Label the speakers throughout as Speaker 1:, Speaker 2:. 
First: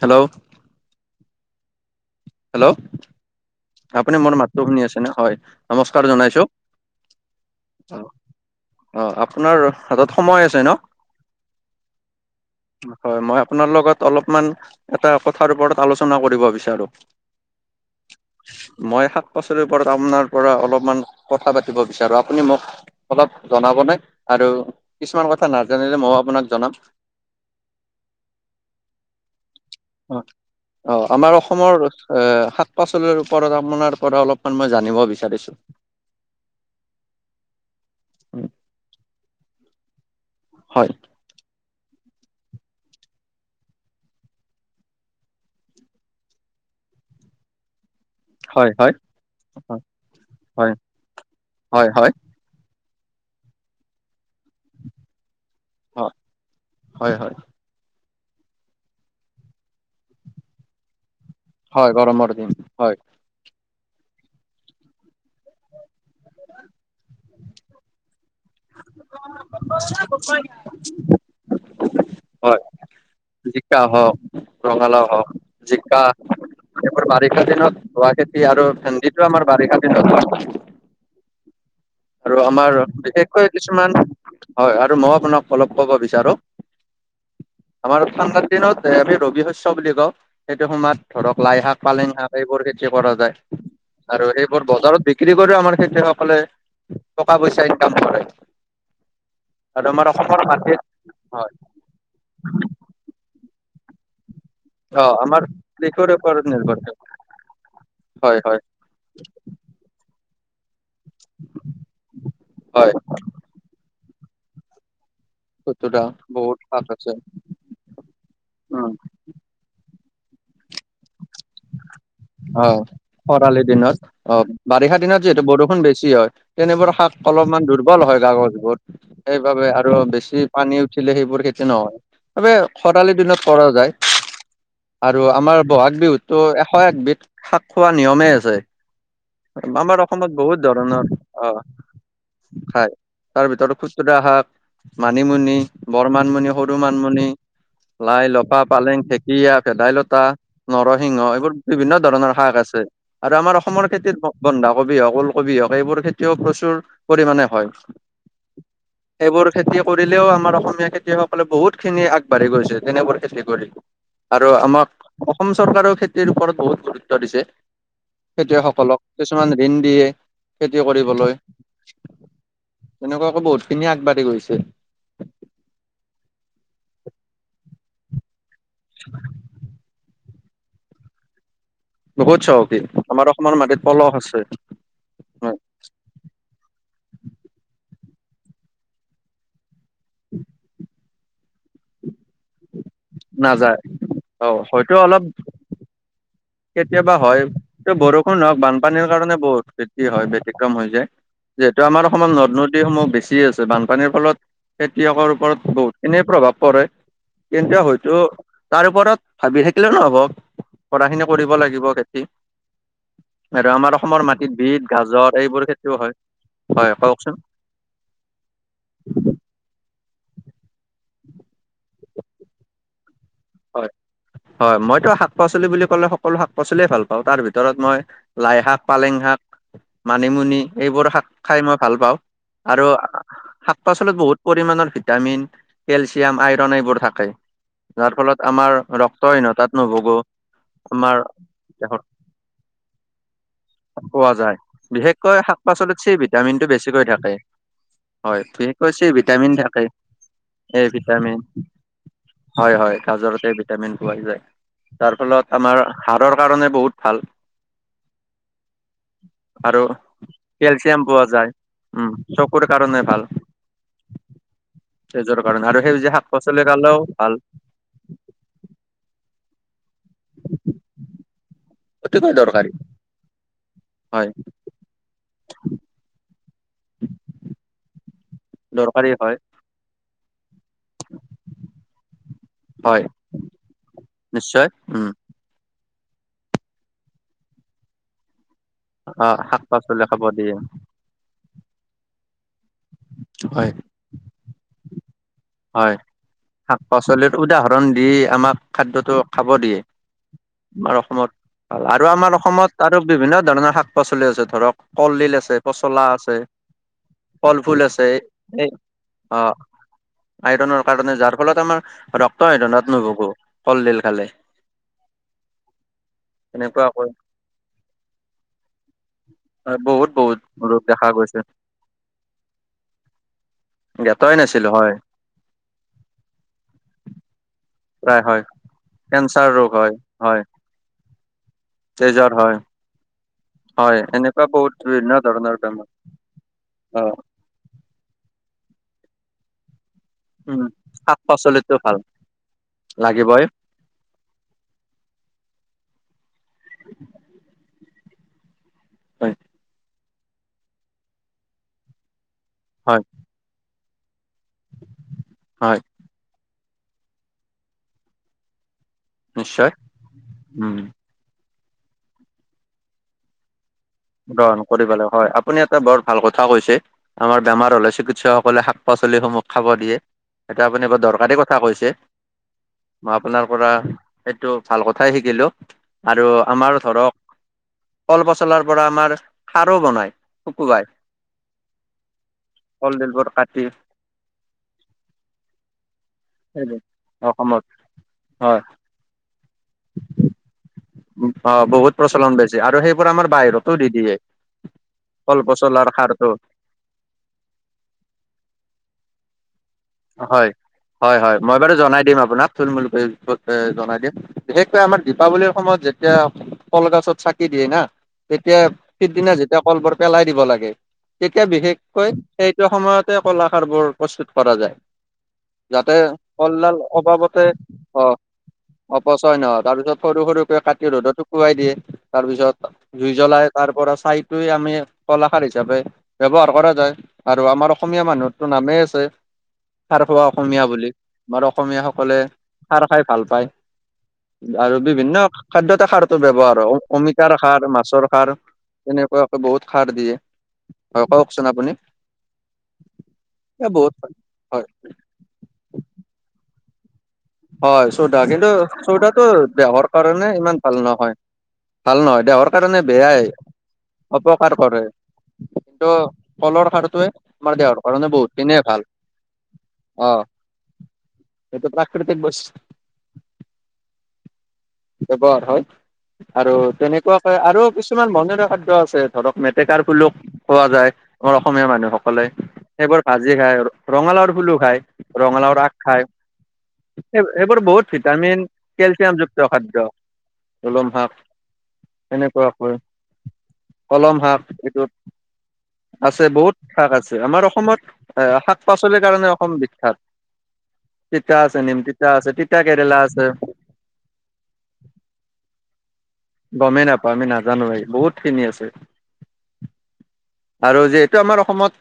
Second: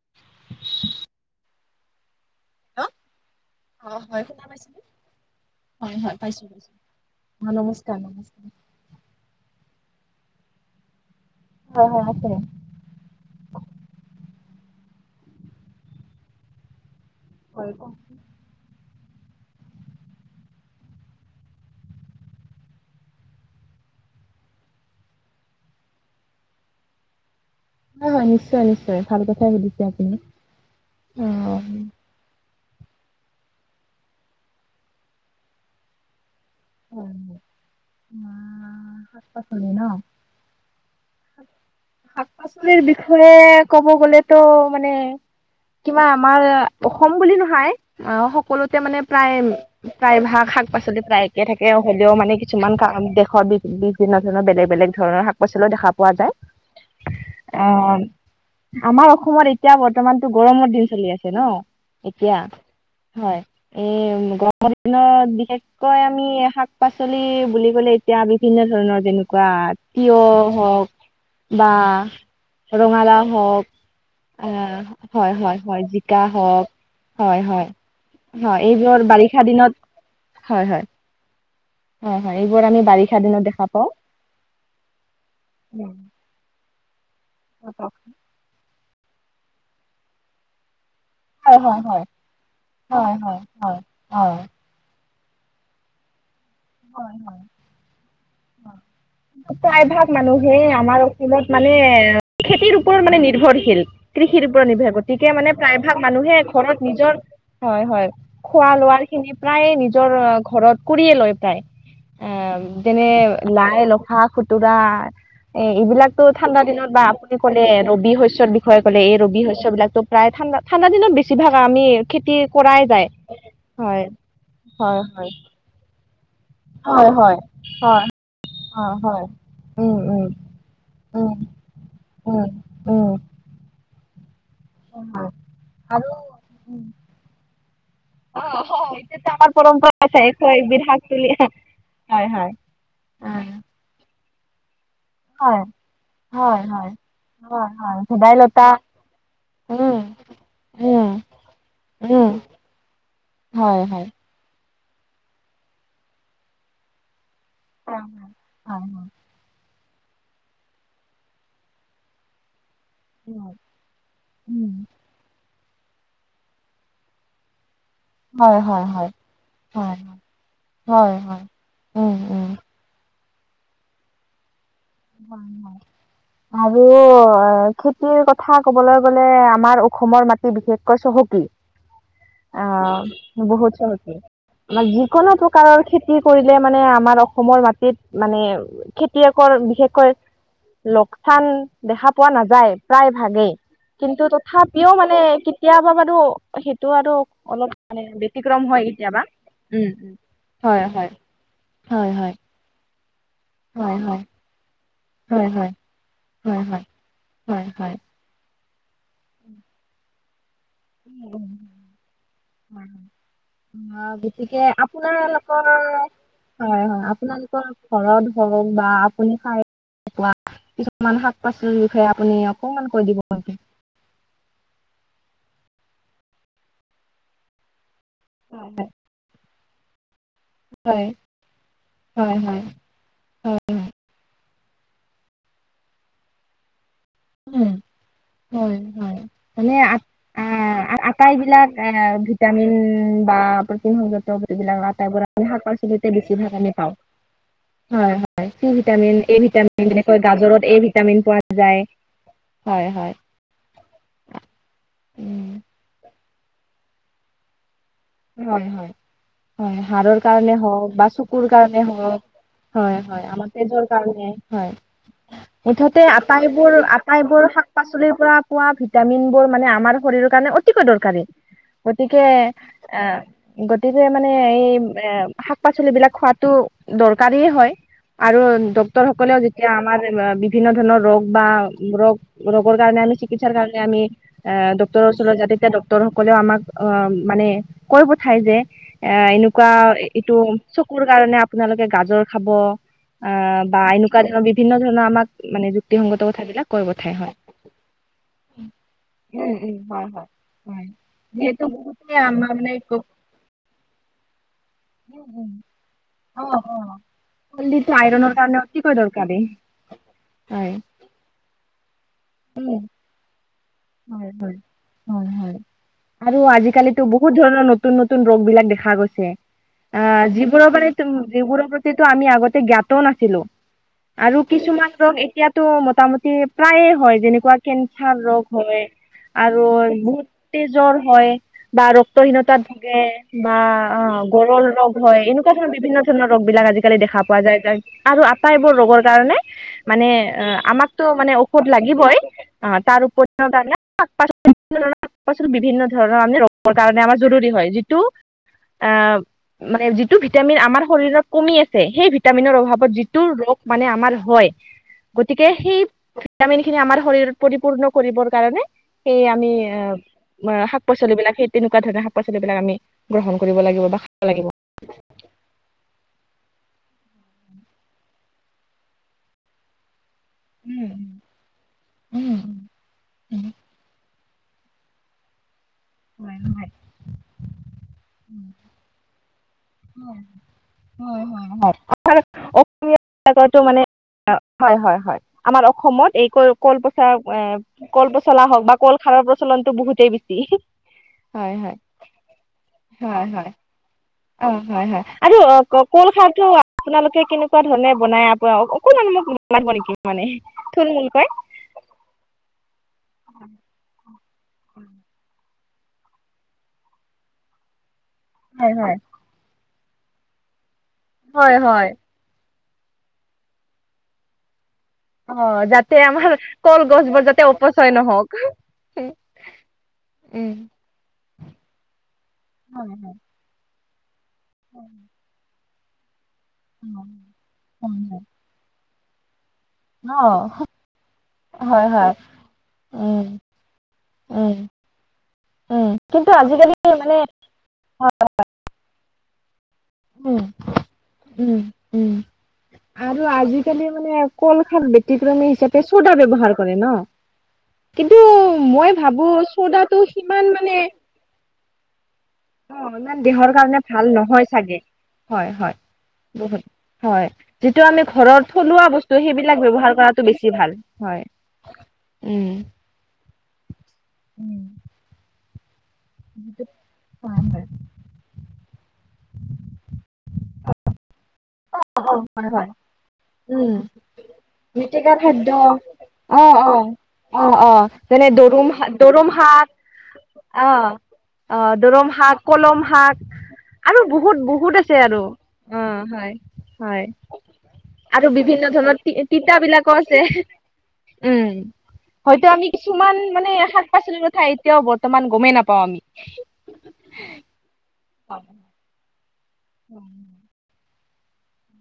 Speaker 1: Hello. Hello.
Speaker 2: অ
Speaker 1: আপুনি
Speaker 2: হয়
Speaker 1: মোৰ
Speaker 2: শুনা
Speaker 1: মাতটো
Speaker 2: পাইছেনে?
Speaker 1: শুনি আছেনে? হয়
Speaker 2: হয়
Speaker 1: নমস্কাৰ
Speaker 2: হয় পাইছো পাইছো। অ নমস্কাৰ
Speaker 1: জনাইছোঁ।
Speaker 2: নমস্কাৰ।
Speaker 1: অ' আপোনাৰ হাতত সময় আছে ন'?
Speaker 2: অ' হয় আছে।
Speaker 1: হয়। মই আপোনাৰ লগত অলপমান এটা কথাৰ ওপৰত আলোচনা কৰিব বিচাৰো।
Speaker 2: হয় কওঁকচুন।
Speaker 1: মই শাক পাচলিৰ ওপৰত আপোনাৰপৰা অলপমান কথা পাতিব বিচাৰো, আপুনি মোক অলপ জনাব নে? আৰু কিছুমান কথা নাজানিলে ময়ো আপোনাক জনাম।
Speaker 2: হয় হয় নিশ্চয় নিশ্চয় ভাল কথাই সুধিছে আপুনি। অ'।
Speaker 1: আমাৰ অসমৰ এ, শাক পাচলিৰ ওপৰত আপোনাৰপৰা অলপমান মই জানিব বিচাৰিছোঁ।
Speaker 2: অ' উম, শাক পাচলি ন'?
Speaker 1: হয়।
Speaker 2: শাক পাচলিৰ বিষয়ে ক'ব গ'লেতো মানে কিবা আমাৰ অসম বুলি নহয় অ'
Speaker 1: হয়
Speaker 2: সকলোতে
Speaker 1: হয়
Speaker 2: মানে প্ৰায়ে
Speaker 1: হয়
Speaker 2: প্ৰায় ভাগ শাক
Speaker 1: হয়
Speaker 2: পাচলি প্ৰায় একে থাকে
Speaker 1: হয়
Speaker 2: হ'লেও মানে কিছুমান কা দেশত বিভিন্নধৰণৰ বেলেগ বেলেগ ধৰণৰ শাক পাচলিও দেখা
Speaker 1: হয়
Speaker 2: পোৱা যায়।
Speaker 1: হয় হয়
Speaker 2: অ' আমাৰ অসমত এতিয়া বৰ্তমানতো গৰমৰ দিন চলি আছে ন'।
Speaker 1: হয় গৰমৰ
Speaker 2: এতিয়া
Speaker 1: দিন হয়।
Speaker 2: হয়। এই গৰমৰ দিনত বিশেষকৈ আমি শাক পাচলি বুলি ক'লে এতিয়া বিভিন্ন ধৰণৰ যেনেকুৱা তিয়হ হওক বা
Speaker 1: হয়
Speaker 2: ৰঙালাও হওক,
Speaker 1: জিকা হওক
Speaker 2: আ,
Speaker 1: ৰঙালাও হওক
Speaker 2: হয় হয় হয়। জিকা হওক
Speaker 1: এইবোৰ বাৰিষা
Speaker 2: হয় হয়।
Speaker 1: দিনত হোৱা খেতি
Speaker 2: হয়
Speaker 1: আৰু
Speaker 2: এইবোৰ
Speaker 1: ভেন্দিটো
Speaker 2: বাৰিষা
Speaker 1: আমাৰ
Speaker 2: দিনত, হয় হয়। হয় হয়
Speaker 1: আৰু
Speaker 2: এইবোৰ
Speaker 1: আমাৰ
Speaker 2: আমি বাৰিষা দিনত
Speaker 1: বিশেষকৈ
Speaker 2: দেখা পাওঁ
Speaker 1: কিছুমান হয় আৰু মই আপোনাক অলপ ক'ব বিচাৰো আমাৰ ঠাণ্ডাৰ দিনত আমি ৰবি শস্য বুলি কওঁ সেইটো সময়ত ধৰক
Speaker 2: হয়
Speaker 1: লাই শাক,
Speaker 2: হয় হয়
Speaker 1: পালেং শাক এইবোৰ খেতি
Speaker 2: হয়
Speaker 1: কৰা
Speaker 2: হয়
Speaker 1: যায়।
Speaker 2: হয়
Speaker 1: আৰু
Speaker 2: হয়
Speaker 1: সেইবোৰ বজাৰত বিক্ৰী কৰিও আমাৰ খেতিয়কসকলে
Speaker 2: হয় হয়
Speaker 1: টকা পইচা ইনকাম কৰে।
Speaker 2: প্ৰায়
Speaker 1: আৰু আমাৰ
Speaker 2: ভাগ
Speaker 1: অসমৰ
Speaker 2: মানুহেই
Speaker 1: মাটিত
Speaker 2: আমাৰ অসমত
Speaker 1: হয়
Speaker 2: মানে খেতিৰ ওপৰত মানে নিৰ্ভৰশীল। কৃষিৰ ওপৰত নিৰ্ভেশ,
Speaker 1: অ
Speaker 2: গতিকে
Speaker 1: আমাৰ
Speaker 2: মানে প্ৰায়ভাগ
Speaker 1: কৃষিৰ
Speaker 2: মানুহে
Speaker 1: ওপৰত
Speaker 2: ঘৰত
Speaker 1: নিৰ্ভৰশীল
Speaker 2: নিজৰ হয় হয়, খোৱা লোৱাৰখিনি প্ৰায়ে নিজৰ ঘৰত কৰিয়ে লয়। তাই এ,
Speaker 1: হয়
Speaker 2: যেনে লাই, লখা, খুতুৰা এ,
Speaker 1: সুতৰা
Speaker 2: এইবিলাকতো
Speaker 1: বহুত
Speaker 2: ঠাণ্ডা
Speaker 1: ভাগ
Speaker 2: দিনত বা
Speaker 1: আছে
Speaker 2: আপুনি ক'লে ৰবি শস্যৰ বিষয়ে
Speaker 1: উম
Speaker 2: ক'লে, এই ৰবি শৈস্যবিলাকো প্ৰায় ঠাণ্ডা ঠাণ্ডা দিনত বেছিভাগ আমি খেতি কৰাই
Speaker 1: অ'
Speaker 2: যায়
Speaker 1: খৰালি দিনত।
Speaker 2: হয়
Speaker 1: অ' বাৰিষা
Speaker 2: হয়
Speaker 1: দিনত
Speaker 2: হয়
Speaker 1: যিহেতু বৰষুণ বেছি হয়। তেনেবোৰ শাক অলপমান দুৰ্বল হয় গা গছবোৰ।
Speaker 2: হয় হয়
Speaker 1: সেইবাবে
Speaker 2: উম
Speaker 1: আৰু
Speaker 2: উম
Speaker 1: বেছি পানী উঠিলে
Speaker 2: উম
Speaker 1: সেইবোৰ খেতি নহয়।
Speaker 2: উম
Speaker 1: বাবে
Speaker 2: উম
Speaker 1: খৰালি দিনত কৰা যায়। আৰু আমাৰ বহাগ বিহুততো এশ
Speaker 2: উম,
Speaker 1: একবিধ শাক খোৱাৰ নিয়মেই
Speaker 2: অ হয়, এতিয়াতো আমাৰ
Speaker 1: আছে।
Speaker 2: পৰম্পৰা
Speaker 1: আমাৰ
Speaker 2: আছে
Speaker 1: অসমত
Speaker 2: এশ
Speaker 1: বহুত
Speaker 2: একবিধ শাক
Speaker 1: ধৰণৰ,
Speaker 2: তুলি
Speaker 1: অ'। হয়,
Speaker 2: হয়
Speaker 1: তাৰ ভিতৰত খুচুৰা শাক মানিমুনি, বৰমানমুনি,
Speaker 2: হয়
Speaker 1: সৰু
Speaker 2: হয়
Speaker 1: মানমুনি।
Speaker 2: হয় হয়
Speaker 1: লাই, লফা,
Speaker 2: ভেদাইলতা
Speaker 1: পালেং, ঢেকীয়া,
Speaker 2: উম
Speaker 1: ভেদাইলতা,
Speaker 2: উম
Speaker 1: নৰসিংহ এইবোৰ বিভিন্ন
Speaker 2: উম
Speaker 1: ধৰণৰ শাক আছে আৰু আমাৰ
Speaker 2: হয়
Speaker 1: অসমৰ
Speaker 2: হয়
Speaker 1: খেতিত বন্ধাকবি হওক, ওলকবি হওক, এইবোৰ খেতিও প্ৰচুৰ পৰিমাণে হয়।
Speaker 2: হয়
Speaker 1: সেইবোৰ খেতি কৰিলেও আমাৰ অসমীয়া খেতিয়সকলে বহুতখিনি আগ বাঢ়ি গৈছে তেনেবোৰ খেতি কৰি আৰু
Speaker 2: উম
Speaker 1: আমাক অসম চৰকাৰেও খেতিৰ ওপৰত বহুত গুৰুত্ব দিছে।
Speaker 2: হয় হয়
Speaker 1: খেতিয়কসকলক
Speaker 2: হয়
Speaker 1: কিছুমান ঋণ
Speaker 2: হয়
Speaker 1: দিয়ে খেতি
Speaker 2: হয়
Speaker 1: কৰিবলৈ।
Speaker 2: হয় উম উম
Speaker 1: তেনেকুৱাকে বহুতখিনি আগবাঢ়ি গৈছে।
Speaker 2: হয় আৰু খেত মাটিৰ কথা কবলৈ গ'লে আমাৰ অসমৰ মাটি বিশেষকৈ চহকী।
Speaker 1: বহুত চহকী
Speaker 2: আহ,
Speaker 1: আমাৰ অসমৰ
Speaker 2: বহুত
Speaker 1: মাটিত পলস
Speaker 2: চহকী।
Speaker 1: আছে
Speaker 2: যিকোনো প্ৰকাৰৰ খেতি কৰিলে মানে, আমাৰ অসমৰ মাটিত মানে খেতিয়কৰ বিশেষকৈ লোকচান দেখা পোৱা নাযায় প্ৰায় ভাগেই,
Speaker 1: নাযায়
Speaker 2: কিন্তু
Speaker 1: অ
Speaker 2: তথাপিও
Speaker 1: হয়তো
Speaker 2: মানে
Speaker 1: অলপ
Speaker 2: কেতিয়াবা বাৰু সেইটো আৰু
Speaker 1: কেতিয়াবা হয়,
Speaker 2: অলপ
Speaker 1: ত'
Speaker 2: মানে
Speaker 1: বৰষুণ
Speaker 2: ব্যতিক্ৰম
Speaker 1: হক
Speaker 2: হয়
Speaker 1: বানপানীৰ
Speaker 2: কেতিয়াবা
Speaker 1: কাৰণে বহুত
Speaker 2: উম
Speaker 1: খেতি
Speaker 2: উম
Speaker 1: হয় ব্যতিক্ৰম
Speaker 2: হয়
Speaker 1: হৈ যায়।
Speaker 2: হয়
Speaker 1: যিহেতু আমাৰ
Speaker 2: হয়
Speaker 1: অসমৰ
Speaker 2: হয়
Speaker 1: নদ-নদীসমূহ বেছি আছে।
Speaker 2: হয়
Speaker 1: বানপানীৰ
Speaker 2: হয়
Speaker 1: ফলত খেতিয়কৰ
Speaker 2: হয় হয়
Speaker 1: ওপৰত বহুতখিনি প্ৰভাৱ
Speaker 2: হয়
Speaker 1: পৰে,
Speaker 2: হয়
Speaker 1: কিন্তু
Speaker 2: হয়
Speaker 1: হয়তো তাৰ ওপৰত ভাবি থাকিলেও নহ'ব, কৰাখিনি কৰিব লাগিব খেতি। আৰু আমাৰ
Speaker 2: অ',
Speaker 1: অসমৰ মাটিত
Speaker 2: গতিকে
Speaker 1: বিট গাজৰ এইবোৰ
Speaker 2: আপোনালোকৰ!
Speaker 1: খেতিও
Speaker 2: হয়, হয়, আপোনালোকৰ ঘৰত হওক বা আপুনি খাই কিছুমান শাক পাচলিৰ বিষয়ে আপুনি অকমান কৈ দিব নেকি?
Speaker 1: হয়, হয়, মইতো শাক-পাচলি বুলি ক'লে সকলো শাক পাচলিয় ভাল পাওঁ। তাৰ ভিতৰত মই লাই শাক, পালেং শাক, মানিমুনি এইবোৰ শাক খাই মই ভাল পাওঁ
Speaker 2: হয় হয়
Speaker 1: আৰু শাক-পাচলিত বহুত পৰিমানৰ ভিটামিন, কেলচিয়াম, আইৰণ এইবোৰ থাকে। যাৰ ফলত আমাৰ
Speaker 2: হয় হয় হয় মানে
Speaker 1: ৰক্তহীনতাত নোভোগো, আমাৰ
Speaker 2: আটাইবিলাক ভিটামিন বা প্ৰটিন
Speaker 1: পোৱা
Speaker 2: সংযত
Speaker 1: যায়
Speaker 2: যিবিলাক আটাইবোৰ
Speaker 1: বিশেষকৈ
Speaker 2: আমি শাক
Speaker 1: পাচলিত চি
Speaker 2: পাচলিতে বেছিভাগ
Speaker 1: ভিটামিনটো
Speaker 2: আমি পাওঁ।
Speaker 1: বেছিকৈ থাকে
Speaker 2: হয়, হয়, চি ভিটামিন, এ ভিটামিন যেনেকৈ গাজৰত এ ভিটামিন পোৱা যায়।
Speaker 1: হয়, হয়, কাগ [unintelligible] ভিটামিন পোৱা যায়, তাৰ
Speaker 2: উম
Speaker 1: ফলত আমাৰ হাড়ৰ কাৰণে বহুত ভাল।
Speaker 2: হয়, হয়।
Speaker 1: [inaudible]
Speaker 2: হয়, হাড়ৰ কাৰণে হওক
Speaker 1: কেলচিয়াম
Speaker 2: বা
Speaker 1: পোৱা
Speaker 2: চকুৰ
Speaker 1: যায়
Speaker 2: কাৰণে
Speaker 1: উম
Speaker 2: হওক।
Speaker 1: চকুৰ
Speaker 2: হয়,
Speaker 1: কাৰণে ভাল
Speaker 2: হয়, আমাৰ তেজৰ কাৰণে হয়।
Speaker 1: তেজৰ কাৰণে আৰু
Speaker 2: মুঠতে
Speaker 1: সেউজীয়া শাক পাচলি খালেও ভাল
Speaker 2: আটাইবোৰ-আটাইবোৰ শাক শাক-পাচলিৰ পৰা পোৱা ভিটামিন বোৰ মানে আমাৰ শৰীৰৰ কাৰণে অতিকৈ দৰকাৰী, গতিকে
Speaker 1: অতিকৈ দৰকাৰী
Speaker 2: আহ গতিকে মানে
Speaker 1: হয়
Speaker 2: এই এ শাক-পাচলিবিলাক খোৱাতো দৰকাৰীয়ে হয়। আৰু ডক্তৰ
Speaker 1: দৰকাৰী হয়
Speaker 2: সকলেও যেতিয়া আমাৰ বিভিন্ন ধৰণৰ ৰোগ বা ৰোগ-ৰোগৰ কাৰণে
Speaker 1: হয়
Speaker 2: আমি চিকিৎসাৰ কাৰণে আমি
Speaker 1: নিশ্চয়
Speaker 2: আহ ডক্তৰৰ
Speaker 1: উম
Speaker 2: ওচৰত যায়, তেতিয়া ডক্টৰ সকলেও আমাক আহ মানে কৈ পঠায় যে এ
Speaker 1: অ শাক
Speaker 2: এনেকুৱা,
Speaker 1: পাচলি খাব
Speaker 2: এইটো
Speaker 1: দিয়ে
Speaker 2: চ চকুৰ কাৰণে আপোনালোকে গাজৰ খাব, আহ
Speaker 1: হয়
Speaker 2: বা এনেকুৱা ধৰণৰ বিভিন্ন ধৰণৰ আমাক মানে
Speaker 1: হয়,
Speaker 2: যুক্তিসংগত কথাবিলাক কৈ পঠাই হয়।
Speaker 1: শাক-পাচলিৰ উদাহৰণ দি আমাক খাদ্যটো খাব
Speaker 2: উম উম
Speaker 1: দিয়ে।
Speaker 2: হয় হয়। হয়
Speaker 1: আমাৰ অসমত
Speaker 2: যিহেতু
Speaker 1: ভাল, আৰু
Speaker 2: বহুতে
Speaker 1: আমাৰ অসমত
Speaker 2: মানে
Speaker 1: আৰু বিভিন্ন ধৰণৰ শাক-পাচলি আছে ধৰক কলডিল আছে,
Speaker 2: অ',
Speaker 1: পচলা আছে,
Speaker 2: অ',
Speaker 1: ফল ফুল
Speaker 2: হলদিটো
Speaker 1: আছে,
Speaker 2: আইৰনৰ কাৰণে
Speaker 1: এই
Speaker 2: অতিকৈ দৰকাৰী।
Speaker 1: অ'।
Speaker 2: হয়।
Speaker 1: আইৰনৰ কাৰণে, যাৰ ফলত আমাৰ ৰক্তহীনতাত নোভোগো।
Speaker 2: হয়, হয়। হয়, হয়। আৰু আজিকালিতো
Speaker 1: তেনেকুৱাকৈ
Speaker 2: বহুত ধৰণৰ নতুন, নতুন ৰোগ বিলাক দেখা গৈছে।
Speaker 1: বহুত
Speaker 2: অ',
Speaker 1: বহুত
Speaker 2: যিবোৰৰ
Speaker 1: ৰোগ
Speaker 2: মানে
Speaker 1: দেখা গৈছে
Speaker 2: যিবোৰৰ প্ৰতিটো আমি আগতে জ্ঞাতও নাছিলো।
Speaker 1: জ্ঞাতই
Speaker 2: আৰু
Speaker 1: নাছিলো
Speaker 2: কিছুমান
Speaker 1: হয়
Speaker 2: ৰোগ এতিয়াটো মোটামুটি প্ৰায়ে হয়, যেনেকুৱা কেঞ্চাৰ ৰোগ। হয়,
Speaker 1: কেঞ্চাৰ
Speaker 2: আৰু
Speaker 1: ৰোগ হয় হয়
Speaker 2: বহুতে জ্বৰ হয় বা
Speaker 1: তেজৰ হয়
Speaker 2: ৰক্তহীনতাত ভোগে। বা
Speaker 1: হয়
Speaker 2: অ',
Speaker 1: এনেকুৱা
Speaker 2: গৰল
Speaker 1: বহুত
Speaker 2: ৰোগ
Speaker 1: বিভিন্ন
Speaker 2: হয়, এনেকুৱা ধৰণৰ
Speaker 1: বেমাৰ
Speaker 2: বিভিন্ন ধৰণৰ ৰোগ বিলাক আজিকালি
Speaker 1: অ
Speaker 2: দেখা পোৱা যায়, আৰু আটাইবোৰ ৰোগৰ কাৰণে মানে অ',
Speaker 1: উম
Speaker 2: আমাকতো
Speaker 1: শাক
Speaker 2: মানে ঔষধ
Speaker 1: পাচলিতো ভাল
Speaker 2: লাগিবই, তাৰ
Speaker 1: লাগিবই
Speaker 2: উপৰিও তাৰমানে শাক-পাচলি বিভিন্ন ধৰণৰ শাক-পাচলি বিভিন্ন ধৰণৰ আমাৰ ৰোগৰ বাবে জৰুৰী হয়, যিটো আহ
Speaker 1: হয়
Speaker 2: মানে যিটো ভিটামিন আমাৰ শৰীৰত কমি আছে, সেই ভিটামিনৰ অভাৱত
Speaker 1: হয়
Speaker 2: যিটো ৰোগ মানে আমাৰ হয়, গতিকে সেই
Speaker 1: হয়
Speaker 2: ভিটামিন খিনি আমাৰ শৰীৰত পৰিপূৰ্ণ কৰিবৰ কাৰণে, সেই আমি
Speaker 1: নিশ্চয়
Speaker 2: আহ
Speaker 1: উম
Speaker 2: শাক-পাচলি বিলাক সেই তেনেকুৱা ধৰণৰ শাক-পাচলিব বিলাক আমি গ্ৰহণ কৰিব লাগিব বা খাব লাগিব।
Speaker 1: গ্ৰহণ কৰিবলে হয় আপুনি এটা বৰ ভাল কথা কৈছে আমাৰ বেমাৰ হলে চিকিৎসকসকলে শাক পাচলিসমূহ খাব দিয়ে এটা
Speaker 2: উম
Speaker 1: আপুনি বৰ দৰকাৰী কথা কৈছে
Speaker 2: উম
Speaker 1: মই আপোনাৰ
Speaker 2: উম
Speaker 1: পৰা এইটো ভাল কথাই শিকিলো আৰু
Speaker 2: হয় হয়।
Speaker 1: আমাৰ ধৰক কল পচলাৰ পৰা আমাৰ খাৰো বনাই শুকুুৱাই
Speaker 2: হয় হয় হয়
Speaker 1: কলডিল বোৰ কাটি
Speaker 2: অ', হয় - হয়- হয়, আমাৰ অসমত এই ক' কল পচলা
Speaker 1: সেইবোৰ অসমত
Speaker 2: কল পচলা
Speaker 1: হয়
Speaker 2: হওক বা কল খাৰৰ প্ৰচলনটো বহুতেই বেছি। হয়
Speaker 1: অ',
Speaker 2: হয়
Speaker 1: বহুত প্ৰচলন বেছি আৰু সেইবোৰ
Speaker 2: হয়
Speaker 1: আমাৰ
Speaker 2: হয়
Speaker 1: বাহিৰতো দি দিয়ে।
Speaker 2: অ', হয় - হয় আৰু
Speaker 1: কল
Speaker 2: অ',
Speaker 1: পচলাৰ
Speaker 2: কল
Speaker 1: সাৰটো
Speaker 2: খাৰটো আপোনালোকে কেনেকুৱা ধৰণে বনাই আ, অকণমানোক [unintelligible] নেকি? মানে
Speaker 1: হয় - হয় -
Speaker 2: থুলমূলকৈ।
Speaker 1: হয়, মই বাৰু জনাই দিম আপোনাক থুল মূল কে এ, জনাই দিম। বিশেষকৈ আমাৰ দীপাৱলীৰ সময়ত যেতিয়া কলগছত চাকি দিয়ে না তেতিয়া
Speaker 2: হয় হয়
Speaker 1: পিছদিনা যেতিয়া কলবোৰ পেলাই দিব লাগে তেতিয়া
Speaker 2: হয় হয়
Speaker 1: বিশেষকৈ সেইটো সময়তে কলাখাৰ বোৰ প্ৰস্তুত কৰা যায়।
Speaker 2: অ
Speaker 1: যাতে
Speaker 2: আমাৰ
Speaker 1: কলডাল
Speaker 2: কলগছবোৰ যাতে
Speaker 1: অভাবতে
Speaker 2: অপচয়
Speaker 1: অ',
Speaker 2: নহওক
Speaker 1: অপচয় নহয় তাৰ পিছত সৰু
Speaker 2: উম
Speaker 1: সৰুকে কাটি ৰ'দত শুকোৱাই দিয়ে তাৰ পিছত
Speaker 2: হয়
Speaker 1: জুই
Speaker 2: হয়
Speaker 1: জ্বলাই তাৰ পৰা ছাইটোৱে আমি কলাখাৰ হিচাপে ব্যৱহাৰ কৰা যায়
Speaker 2: ন
Speaker 1: আৰু আমাৰ অসমীয়া মানুহ টো নামেই আছে খাৰ
Speaker 2: হয়
Speaker 1: খোৱা অসমীয়া বুলি, আমাৰ
Speaker 2: অ হয় হয়
Speaker 1: অসমীয়াসকলে খাৰ খাই
Speaker 2: উম
Speaker 1: ভাল পায়।
Speaker 2: উম
Speaker 1: আৰু বিভিন্ন খাদ্যতে
Speaker 2: উম
Speaker 1: খাৰতো
Speaker 2: কিন্তু
Speaker 1: ব্যৱহাৰ
Speaker 2: আজিকালি
Speaker 1: হয়
Speaker 2: মানে
Speaker 1: অমিতাৰ খাৰ, মাছৰ খাৰ। তেনেকুৱাকে বহুত খাৰ দিয়ে,
Speaker 2: উম
Speaker 1: হয় কওকচোন
Speaker 2: উম
Speaker 1: আপুনি?
Speaker 2: উম আৰু
Speaker 1: এ
Speaker 2: আজিকালি
Speaker 1: বহুত
Speaker 2: মানে কল
Speaker 1: হয়
Speaker 2: খাৰ ব্যতিক্ৰমী হিচাপে চ'দা ব্যৱহাৰ কৰে ন?
Speaker 1: হয়
Speaker 2: কিন্তু
Speaker 1: চৌদা
Speaker 2: মই ভাবো
Speaker 1: চৌদাটো দেহৰ
Speaker 2: চৌদাটো
Speaker 1: কাৰণে
Speaker 2: সিমান
Speaker 1: ইমান
Speaker 2: মানে
Speaker 1: ভাল
Speaker 2: অ',
Speaker 1: নহয় ভাল নহয় দেহৰ কাৰণে
Speaker 2: ইমান
Speaker 1: বেয়াই
Speaker 2: দেহৰ কাৰণে ভাল নহয়
Speaker 1: অপকাৰ
Speaker 2: চাগে
Speaker 1: কৰে
Speaker 2: হয় - হয়,
Speaker 1: কিন্তু
Speaker 2: বহুত
Speaker 1: কলৰ সাৰটোৱে
Speaker 2: হয়,
Speaker 1: আমাৰ দেহৰ
Speaker 2: যিটো আমি
Speaker 1: কাৰণে
Speaker 2: ঘৰৰ
Speaker 1: বহুতখিনিয়ে ভাল
Speaker 2: থলুৱা বস্তু সেইবিলাক ব্যৱহাৰ কৰাতো বেছি বেছি ভাল হয়।
Speaker 1: এইটো প্ৰাকৃতিক
Speaker 2: উম
Speaker 1: বস্তু ব্যৱহাৰ হয় আৰু তেনেকুৱাকৈ আৰু কিছুমান বন খাদ্য আছে ধৰক মেটেকাৰ ফুলক পোৱা যায়। আমাৰ অসমীয়া মানুহসকলে সেইবোৰ ভাজি খায়
Speaker 2: উম
Speaker 1: ৰঙালাৱৰ ফুলো খায় ৰঙালাৱৰ আগ খায়।
Speaker 2: অ', অ',
Speaker 1: সেই
Speaker 2: অ',
Speaker 1: সেইবোৰ বহুত
Speaker 2: অ', যেনে
Speaker 1: ভিটামিন
Speaker 2: দৰুম দৰুম
Speaker 1: কেলচিয়ামযুক্ত
Speaker 2: শাক।
Speaker 1: খাদ্য কলম
Speaker 2: অ',
Speaker 1: শাক
Speaker 2: অ', দৰম শাক,
Speaker 1: এনেকুৱাকৈ
Speaker 2: কলম শাক। আৰু
Speaker 1: কলম শাক
Speaker 2: বহুত বহুত
Speaker 1: এইটোত
Speaker 2: আছে আৰু অ',
Speaker 1: আছে
Speaker 2: হয়
Speaker 1: বহুত শাক
Speaker 2: হয়
Speaker 1: আছে আমাৰ অসমত এ
Speaker 2: আৰু
Speaker 1: শাক
Speaker 2: বিভিন্ন
Speaker 1: পাচলিৰ
Speaker 2: ধৰণৰ তি
Speaker 1: কাৰণে অসম
Speaker 2: তিতা
Speaker 1: বিখ্যাত
Speaker 2: বিলাকো আছে।
Speaker 1: তিতা
Speaker 2: উম
Speaker 1: আছে নিম তিতা আছে
Speaker 2: হয়তো
Speaker 1: তিতা
Speaker 2: আমি
Speaker 1: কেৰেলা
Speaker 2: কিছুমান
Speaker 1: আছে।
Speaker 2: মানে শাক পাচলিৰ কথা এতিয়াও বৰ্তমান গমেই নাপাও আমি।
Speaker 1: গমেই নাপায় আমি নাজানোয়ে বহুত খিনি আছে
Speaker 2: [inaudible] উম,
Speaker 1: আৰু যিহেতু আমাৰ অসমত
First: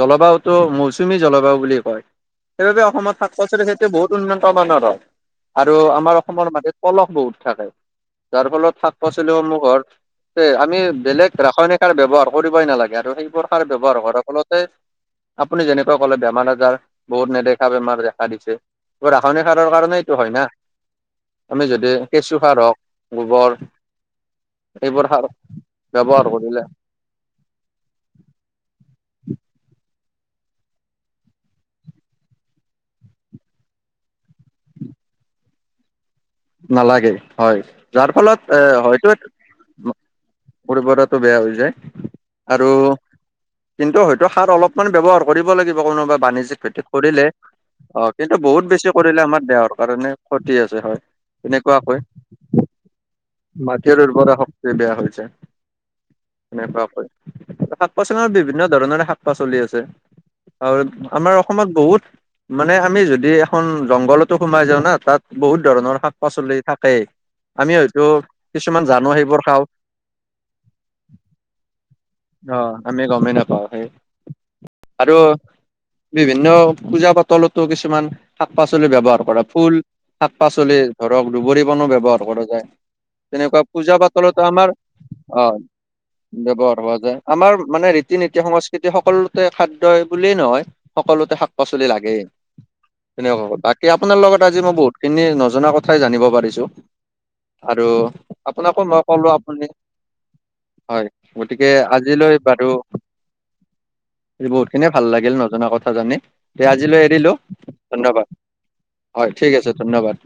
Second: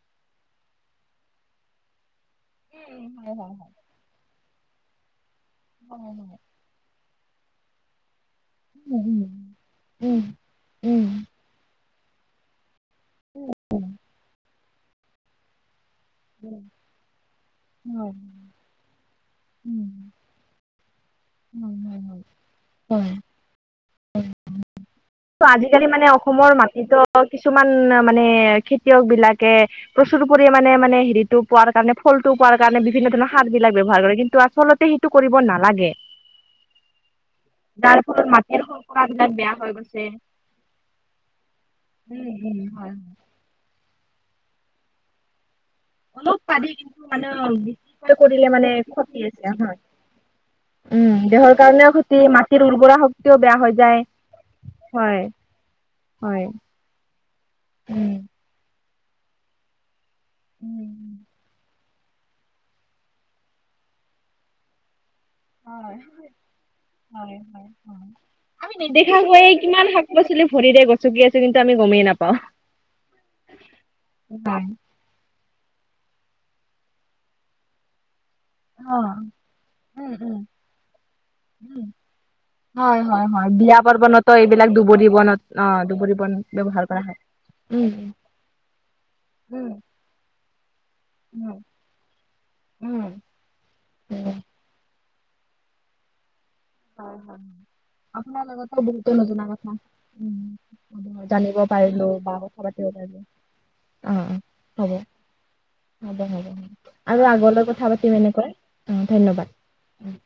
Speaker 1: জলবায়ুটো মৌচুমী জলবায়ু বুলি কয় সেইবাবে অসমত শাক পাচলি খাই বহুত উন্নত মানৰ আৰু আমাৰ অসমৰ মাজত পলস বহুত থাকে। যাৰ ফলত শাক পাচলিসমূহৰ আমি বেলেগ ৰাসায়নিকাৰ ব্যয়ৱহাৰ কৰিবই নালাগে আৰু সেইবোৰ খাৰ ব্যৱহাৰ কৰা ফলতে আপুনি যেনেকুৱা কলে বেমাৰ আজাৰ বহুত নেদেখা বেমাৰ দেখা দিছে। ৰাসায়নিক সাৰৰ কাৰণেই এইটো হয় না, আমি যদি কেঁচু সাৰ হওক গোবৰ এইবোৰ সাৰ
Speaker 2: ত' আজিকালি মানে
Speaker 1: ব্যৱহাৰ
Speaker 2: অসমৰ
Speaker 1: কৰিলে
Speaker 2: মাটিতটো কিছুমান মানে খেতিয়কবিলাকে প্ৰচুৰ পৰিমানে মানে হেৰিটো পোৱাৰ কাৰণে ফলটো পোৱাৰ কাৰণে বিভিন্ন ধৰণৰ সাৰবিলাক ব্যৱহাৰ কৰে। কিন্তু আচলতে স টো কৰিব নালাগে।
Speaker 1: নালাগে হয়। যাৰ ফলত এ হয়তো [unintelligible] বেয়া হৈ যায় আৰু কিন্তু হয়তো সাৰ অলপমান ব্যৱহাৰ কৰিব লাগিব কোনোবা বাণিজ্যিক খেতি কৰিলে। অ', কিন্তু
Speaker 2: কৰিলে মানে
Speaker 1: বহুত বেছি
Speaker 2: ক্ষতি
Speaker 1: কৰিলে আমাৰ দেহৰ কাৰণে ক্ষতি আছে হয়।
Speaker 2: উম দেহৰ কাৰণেও
Speaker 1: তেনেকুৱাকৈ
Speaker 2: ক্ষতি মাটিৰ উৰ্বৰা শক্তিও বেয়া হৈ যায়
Speaker 1: মাটিৰ উৰ্বৰা শক্তি বেয়া
Speaker 2: হয়
Speaker 1: হৈছে।
Speaker 2: হয়
Speaker 1: সেনেকুৱাকৈ শাক পাচলৰ বিভিন্ন ধৰণৰে শাক পাচলি আছে আৰু আমাৰ অসমত বহুত মানে আমি যদি এখন জংঘলতো সোমাই যাওঁ না তাত বহুত ধৰণৰ শাক পাচলি থাকেই
Speaker 2: হয়, হয়।
Speaker 1: আমি হয়তো
Speaker 2: আমি
Speaker 1: কিছুমান জানো সেইবোৰ
Speaker 2: নেদেখাকৈ
Speaker 1: খাওঁ
Speaker 2: কিমান শাক পাচলি ভৰিৰে গ চকি আছো কিন্তু আমি গ'মেই নাপাওঁ।
Speaker 1: অ আমি গমেই নাপাওঁ সেই আৰু বিভিন্ন পূজা পাতলতো কিছুমান শাক পাচলি ব্যৱহাৰ কৰা ফুল শাক পাচলি ধৰক দুবৰি বনো ব্যৱহাৰ কৰা যায়। তেনেকুৱা
Speaker 2: বিয়া
Speaker 1: পূজা
Speaker 2: পাৰ্বণতো
Speaker 1: পাতলতো
Speaker 2: এইবিলাক
Speaker 1: আমাৰ
Speaker 2: দুবৰি বনত
Speaker 1: অ'
Speaker 2: দুবৰি বন
Speaker 1: ব্যৱহাৰ হোৱা
Speaker 2: কৰা
Speaker 1: যায়।
Speaker 2: হয়
Speaker 1: আমাৰ মানে ৰীতি নীতি সংস্কৃতি সকলোতে খাদ্যই বুলিয়েই নহয়। সকলোতে শাক পাচলি লাগে।
Speaker 2: উম।
Speaker 1: বাকী আপোনাৰ লগত আজি মই বহুতখিনি নজনা কথাই জানিব পাৰিছো। আৰু আপোনাকো মই ক'লো আপুনি হয়। গতিকে আজিলৈ বাৰু
Speaker 2: অ অ
Speaker 1: বহুতখিনিয়ে
Speaker 2: হ'ব
Speaker 1: ভাল লাগিল নজনা কথা জানি। এতিয়া আজিলৈ
Speaker 2: আৰু
Speaker 1: এৰিলো
Speaker 2: আগলৈ কথা পাতিম
Speaker 1: ধন্যবাদ।
Speaker 2: এনেকৈ অ
Speaker 1: হয়,
Speaker 2: ধন্যবাদ
Speaker 1: ঠিক আছে ধন্যবাদ।